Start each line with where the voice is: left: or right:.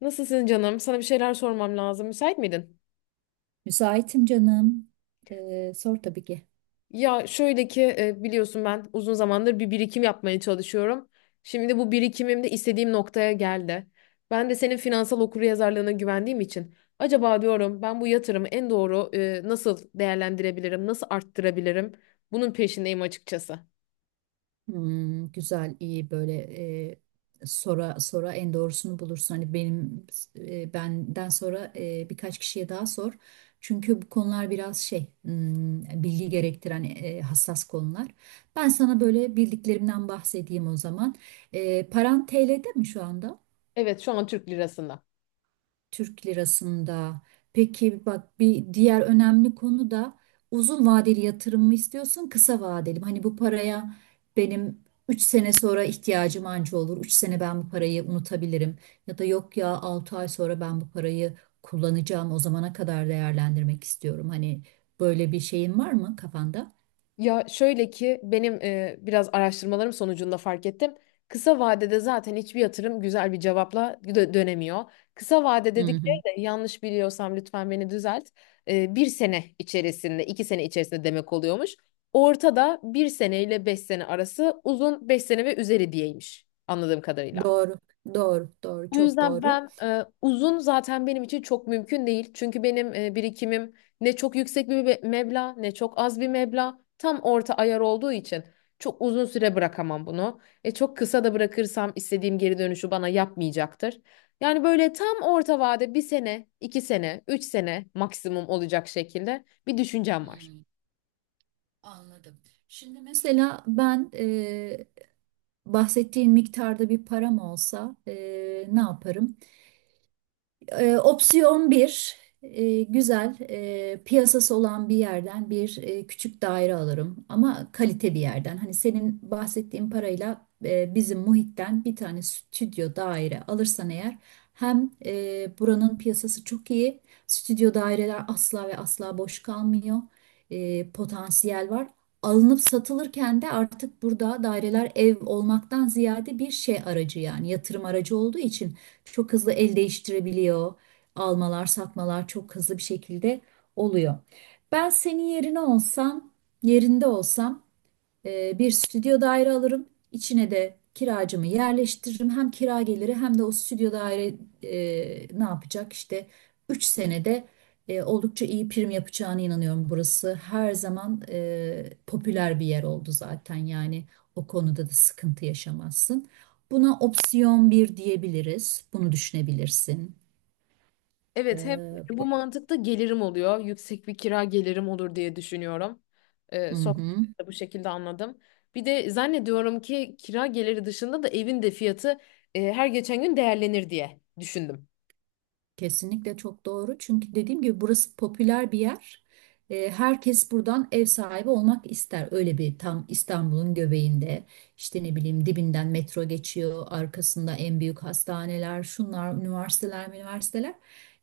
left: Nasılsın canım? Sana bir şeyler sormam lazım. Müsait miydin?
right: Müsaitim canım. Sor tabii ki.
left: Ya şöyle ki biliyorsun ben uzun zamandır bir birikim yapmaya çalışıyorum. Şimdi bu birikimim de istediğim noktaya geldi. Ben de senin finansal okuryazarlığına güvendiğim için acaba diyorum ben bu yatırımı en doğru nasıl değerlendirebilirim, nasıl arttırabilirim? Bunun peşindeyim açıkçası.
right: Hmm, güzel, iyi böyle sora sora en doğrusunu bulursun. Hani benden sonra birkaç kişiye daha sor. Çünkü bu konular biraz bilgi gerektiren hassas konular. Ben sana böyle bildiklerimden bahsedeyim o zaman. Paran TL'de mi şu anda?
left: Evet, şu an Türk lirasında.
right: Türk lirasında. Peki bak, bir diğer önemli konu da uzun vadeli yatırım mı istiyorsun, kısa vadeli mi? Hani bu paraya benim 3 sene sonra ihtiyacım anca olur. 3 sene ben bu parayı unutabilirim. Ya da yok ya, 6 ay sonra ben bu parayı kullanacağım, o zamana kadar değerlendirmek istiyorum. Hani böyle bir şeyin var mı kafanda?
left: Ya şöyle ki benim biraz araştırmalarım sonucunda fark ettim. Kısa vadede zaten hiçbir yatırım güzel bir cevapla dönemiyor. Kısa vade
right: Hı
left: dedikleri
right: hı.
left: de yanlış biliyorsam lütfen beni düzelt. Bir sene içerisinde, iki sene içerisinde demek oluyormuş. Ortada bir sene ile beş sene arası uzun, beş sene ve üzeri diyeymiş anladığım kadarıyla.
right: Doğru, doğru, doğru,
left: O
right: çok
left: yüzden
right: doğru.
left: ben uzun zaten benim için çok mümkün değil. Çünkü benim birikimim ne çok yüksek bir meblağ ne çok az bir meblağ. Tam orta ayar olduğu için çok uzun süre bırakamam bunu. Çok kısa da bırakırsam istediğim geri dönüşü bana yapmayacaktır. Yani böyle tam orta vade, bir sene, iki sene, üç sene maksimum olacak şekilde bir düşüncem var.
right: Hmm, anladım. Şimdi mesela ben bahsettiğin miktarda bir param olsa ne yaparım? Opsiyon bir, güzel piyasası olan bir yerden bir küçük daire alırım ama kalite bir yerden. Hani senin bahsettiğin parayla bizim muhitten bir tane stüdyo daire alırsan eğer, hem buranın piyasası çok iyi, stüdyo daireler asla ve asla boş kalmıyor. Potansiyel var. Alınıp satılırken de artık burada daireler ev olmaktan ziyade bir şey aracı, yani yatırım aracı olduğu için çok hızlı el değiştirebiliyor. Almalar, satmalar çok hızlı bir şekilde oluyor. Ben senin yerine olsam, yerinde olsam bir stüdyo daire alırım. İçine de kiracımı yerleştiririm. Hem kira geliri hem de o stüdyo daire ne yapacak? İşte 3 senede oldukça iyi prim yapacağına inanıyorum. Burası her zaman popüler bir yer oldu zaten. Yani o konuda da sıkıntı yaşamazsın. Buna opsiyon bir diyebiliriz. Bunu düşünebilirsin.
left: Evet, hem
right: Ee,
left: bu
right: bu-
left: mantıkta gelirim oluyor. Yüksek bir kira gelirim olur diye düşünüyorum.
right: Hı hı.
left: Sohbetimde bu şekilde anladım. Bir de zannediyorum ki kira geliri dışında da evin de fiyatı her geçen gün değerlenir diye düşündüm.
right: Kesinlikle çok doğru. Çünkü dediğim gibi burası popüler bir yer. Herkes buradan ev sahibi olmak ister. Öyle bir tam İstanbul'un göbeğinde, işte ne bileyim, dibinden metro geçiyor. Arkasında en büyük hastaneler, şunlar, üniversiteler, üniversiteler.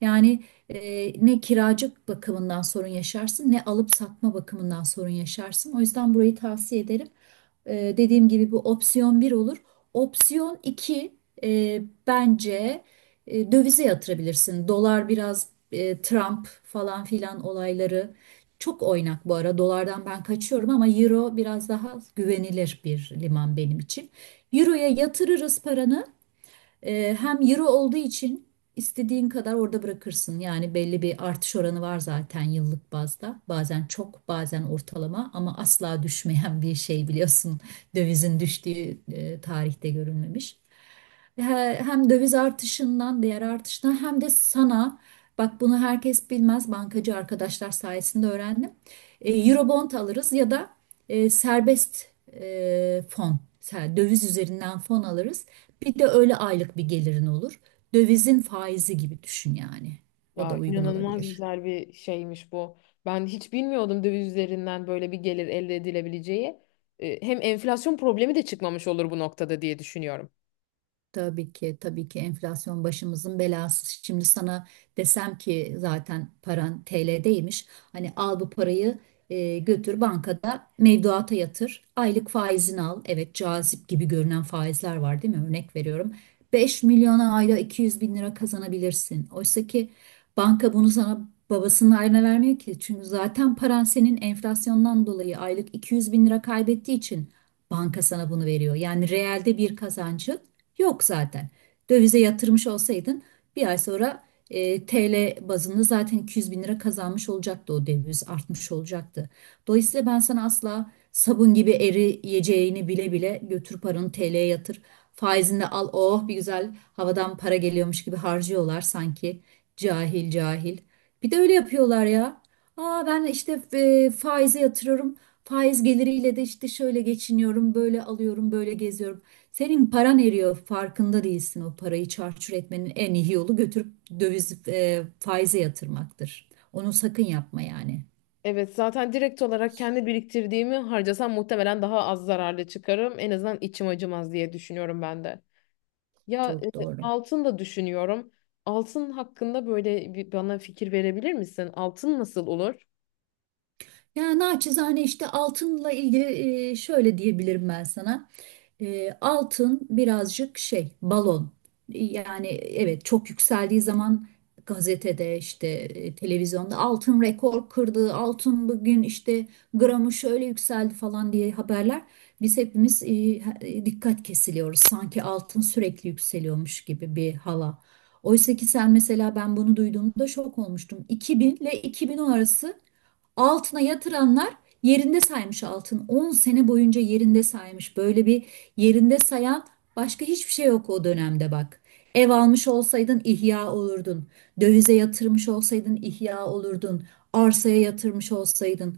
right: Yani ne kiracı bakımından sorun yaşarsın ne alıp satma bakımından sorun yaşarsın. O yüzden burayı tavsiye ederim. Dediğim gibi bu opsiyon bir olur. Opsiyon iki, bence dövize yatırabilirsin. Dolar biraz Trump falan filan olayları çok oynak bu ara. Dolardan ben kaçıyorum ama euro biraz daha güvenilir bir liman benim için. Euro'ya yatırırız paranı. Hem euro olduğu için istediğin kadar orada bırakırsın. Yani belli bir artış oranı var zaten yıllık bazda. Bazen çok, bazen ortalama ama asla düşmeyen bir şey, biliyorsun. Dövizin düştüğü tarihte görülmemiş. Hem döviz artışından, diğer artıştan hem de sana. Bak, bunu herkes bilmez. Bankacı arkadaşlar sayesinde öğrendim. Eurobond alırız ya da serbest fon, döviz üzerinden fon alırız. Bir de öyle aylık bir gelirin olur. Dövizin faizi gibi düşün yani. O da
left: Ya
right: uygun
left: inanılmaz
right: olabilir.
left: güzel bir şeymiş bu. Ben hiç bilmiyordum döviz üzerinden böyle bir gelir elde edilebileceği. Hem enflasyon problemi de çıkmamış olur bu noktada diye düşünüyorum.
right: Tabii ki, tabii ki enflasyon başımızın belası. Şimdi sana desem ki zaten paran TL'deymiş, hani al bu parayı götür bankada mevduata yatır, aylık faizini al. Evet, cazip gibi görünen faizler var değil mi? Örnek veriyorum. 5 milyona ayda 200 bin lira kazanabilirsin. Oysa ki banka bunu sana babasının ayrına vermiyor ki. Çünkü zaten paran senin enflasyondan dolayı aylık 200 bin lira kaybettiği için banka sana bunu veriyor. Yani reelde bir kazancı yok zaten. Dövize yatırmış olsaydın bir ay sonra TL bazında zaten 200 bin lira kazanmış olacaktı, o döviz artmış olacaktı. Dolayısıyla ben sana asla, sabun gibi eriyeceğini bile bile götür paranı TL'ye yatır, faizini de al, oh, bir güzel havadan para geliyormuş gibi harcıyorlar sanki, cahil cahil. Bir de öyle yapıyorlar ya. Aa, ben işte faize yatırıyorum. Faiz geliriyle de işte şöyle geçiniyorum, böyle alıyorum, böyle geziyorum. Senin paran eriyor, farkında değilsin. O parayı çarçur etmenin en iyi yolu götürüp döviz faize yatırmaktır. Onu sakın yapma yani.
left: Evet, zaten direkt olarak kendi biriktirdiğimi harcasam muhtemelen daha az zararlı çıkarım. En azından içim acımaz diye düşünüyorum ben de. Ya
right: Çok doğru.
left: altın da düşünüyorum. Altın hakkında böyle bir bana fikir verebilir misin? Altın nasıl olur?
right: Ya, naçizane işte altınla ilgili şöyle diyebilirim ben sana. Altın birazcık şey, balon. Yani evet, çok yükseldiği zaman gazetede işte, televizyonda altın rekor kırdı, altın bugün işte gramı şöyle yükseldi falan diye haberler. Biz hepimiz dikkat kesiliyoruz. Sanki altın sürekli yükseliyormuş gibi bir hala. Oysa ki sen mesela, ben bunu duyduğumda şok olmuştum. 2000 ile 2010 arası altına yatıranlar yerinde saymış altın. 10 sene boyunca yerinde saymış. Böyle bir yerinde sayan başka hiçbir şey yok o dönemde, bak. Ev almış olsaydın ihya olurdun. Dövize yatırmış olsaydın ihya olurdun. Arsaya yatırmış olsaydın.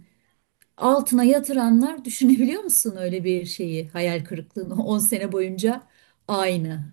right: Altına yatıranlar düşünebiliyor musun öyle bir şeyi? Hayal kırıklığını, 10 sene boyunca aynı.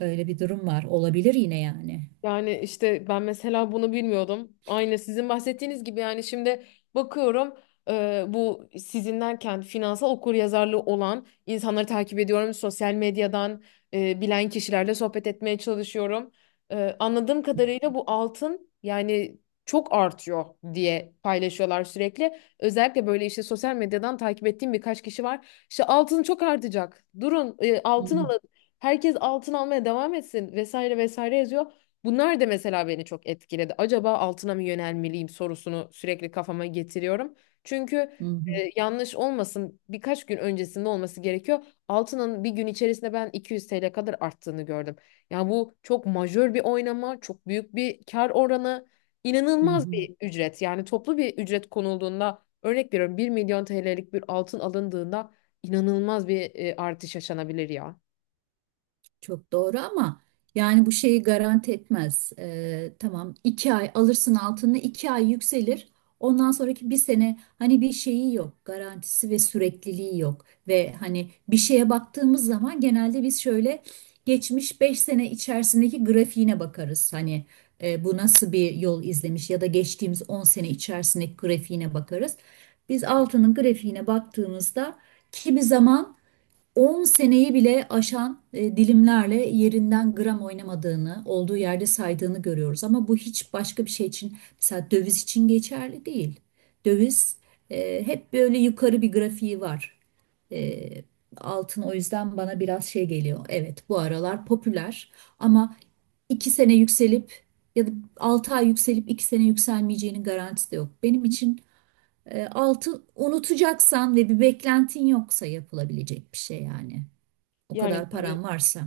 right: Öyle bir durum var. Olabilir yine yani.
left: Yani işte ben mesela bunu bilmiyordum. Aynı sizin bahsettiğiniz gibi, yani şimdi bakıyorum, bu sizin derken finansal okuryazarlığı olan insanları takip ediyorum. Sosyal medyadan bilen kişilerle sohbet etmeye çalışıyorum. Anladığım kadarıyla bu altın yani çok artıyor diye paylaşıyorlar sürekli. Özellikle böyle işte sosyal medyadan takip ettiğim birkaç kişi var. İşte altın çok artacak. Durun,
right: Hı
left: altın
right: hı,
left: alın. Herkes altın almaya devam etsin vesaire vesaire yazıyor. Bunlar da mesela beni çok etkiledi. Acaba altına mı yönelmeliyim sorusunu sürekli kafama getiriyorum. Çünkü
right: hı hı,
left: yanlış olmasın, birkaç gün öncesinde olması gerekiyor. Altının bir gün içerisinde ben 200 TL kadar arttığını gördüm. Yani bu çok majör bir oynama, çok büyük bir kar oranı,
right: hı
left: inanılmaz
right: hı.
left: bir ücret. Yani toplu bir ücret konulduğunda, örnek veriyorum, 1 milyon TL'lik bir altın alındığında İnanılmaz bir artış yaşanabilir ya.
right: Çok doğru ama yani bu şeyi garanti etmez. Tamam, 2 ay alırsın altını, 2 ay yükselir. Ondan sonraki bir sene hani bir şeyi yok. Garantisi ve sürekliliği yok. Ve hani bir şeye baktığımız zaman genelde biz şöyle geçmiş 5 sene içerisindeki grafiğine bakarız. Hani bu nasıl bir yol izlemiş, ya da geçtiğimiz 10 sene içerisindeki grafiğine bakarız. Biz altının grafiğine baktığımızda kimi zaman 10 seneyi bile aşan dilimlerle yerinden gram oynamadığını, olduğu yerde saydığını görüyoruz. Ama bu hiç başka bir şey için, mesela döviz için geçerli değil. Döviz hep böyle yukarı bir grafiği var. E, Altın o yüzden bana biraz şey geliyor. Evet, bu aralar popüler ama 2 sene yükselip ya da 6 ay yükselip 2 sene yükselmeyeceğinin garantisi de yok. Benim için altın, unutacaksan ve bir beklentin yoksa yapılabilecek bir şey yani. O
left: Yani
right: kadar
left: tabii
right: paran varsa.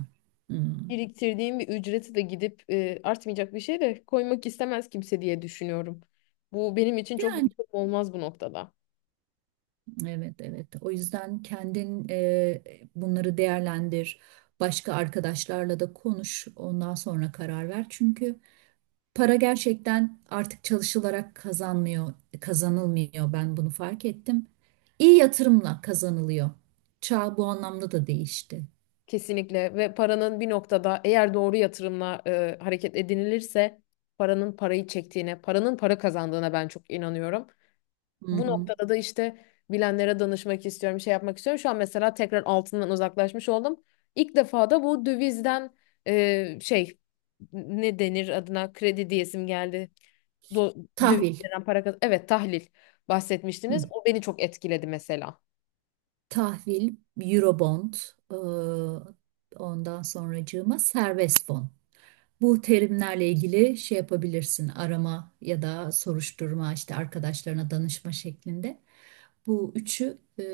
right: Hmm.
left: biriktirdiğim bir ücreti de gidip artmayacak bir şey de koymak istemez kimse diye düşünüyorum. Bu benim için çok
right: Yani
left: yatırım olmaz bu noktada.
right: evet, evet. O yüzden kendin bunları değerlendir. Başka arkadaşlarla da konuş. Ondan sonra karar ver. Çünkü para gerçekten artık çalışılarak kazanmıyor, kazanılmıyor. Ben bunu fark ettim. İyi yatırımla kazanılıyor. Çağ bu anlamda da değişti.
left: Kesinlikle, ve paranın bir noktada eğer doğru yatırımla hareket edinilirse paranın parayı çektiğine, paranın para kazandığına ben çok inanıyorum.
right: Hı
left: Bu
right: hı.
left: noktada da işte bilenlere danışmak istiyorum, şey yapmak istiyorum. Şu an mesela tekrar altından uzaklaşmış oldum. İlk defa da bu dövizden e, şey ne denir adına, kredi diyesim geldi. Do Döviz
right: Tahvil.
left: veren para Evet, tahlil
right: Hı.
left: bahsetmiştiniz. O beni çok etkiledi mesela.
right: Tahvil, Eurobond, e, ondan sonracığıma serbest fon. Bu terimlerle ilgili şey yapabilirsin, arama ya da soruşturma, işte arkadaşlarına danışma şeklinde. Bu üçü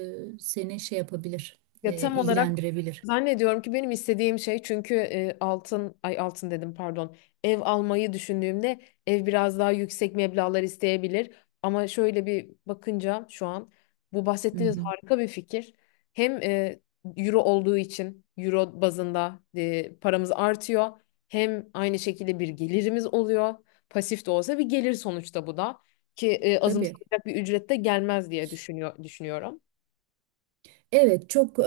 right: seni şey yapabilir,
left: Ya tam olarak
right: ilgilendirebilir.
left: zannediyorum ki benim istediğim şey, çünkü altın dedim, pardon, ev almayı düşündüğümde ev biraz daha yüksek meblağlar isteyebilir, ama şöyle bir bakınca şu an bu
right: Hı
left: bahsettiğiniz
right: hı,
left: harika bir fikir. Hem euro olduğu için euro bazında paramız artıyor, hem aynı şekilde bir gelirimiz oluyor, pasif de olsa bir gelir sonuçta, bu da ki
right: tabii.
left: azımsanacak bir ücrette gelmez diye düşünüyorum.
right: Evet, çok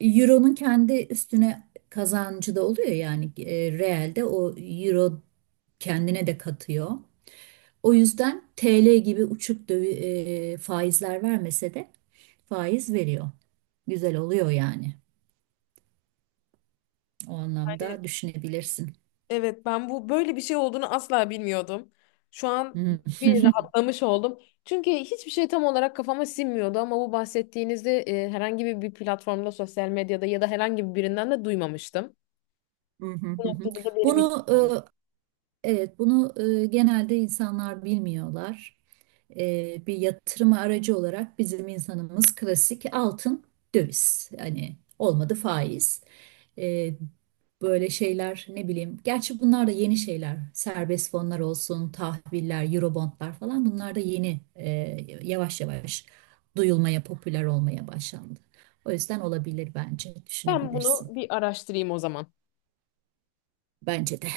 right: Euro'nun kendi üstüne kazancı da oluyor yani, realde o Euro kendine de katıyor. O yüzden TL gibi uçuk faizler vermese de faiz veriyor. Güzel oluyor yani. O
left: Yani
right: anlamda düşünebilirsin.
left: evet, ben bu böyle bir şey olduğunu asla bilmiyordum. Şu an bir rahatlamış oldum. Çünkü hiçbir şey tam olarak kafama sinmiyordu, ama bu bahsettiğinizde herhangi bir, bir platformda, sosyal medyada ya da herhangi birinden de duymamıştım. Bu noktada da benim için
right: Bunu
left: oldu.
right: Evet, bunu genelde insanlar bilmiyorlar. Bir yatırım aracı olarak bizim insanımız klasik altın, döviz. Hani olmadı faiz. E, Böyle şeyler, ne bileyim. Gerçi bunlar da yeni şeyler. Serbest fonlar olsun, tahviller, eurobondlar falan, bunlar da yeni yavaş yavaş duyulmaya, popüler olmaya başlandı. O yüzden olabilir bence,
left: Ben bunu
right: düşünebilirsin.
left: bir araştırayım o zaman.
right: Bence de.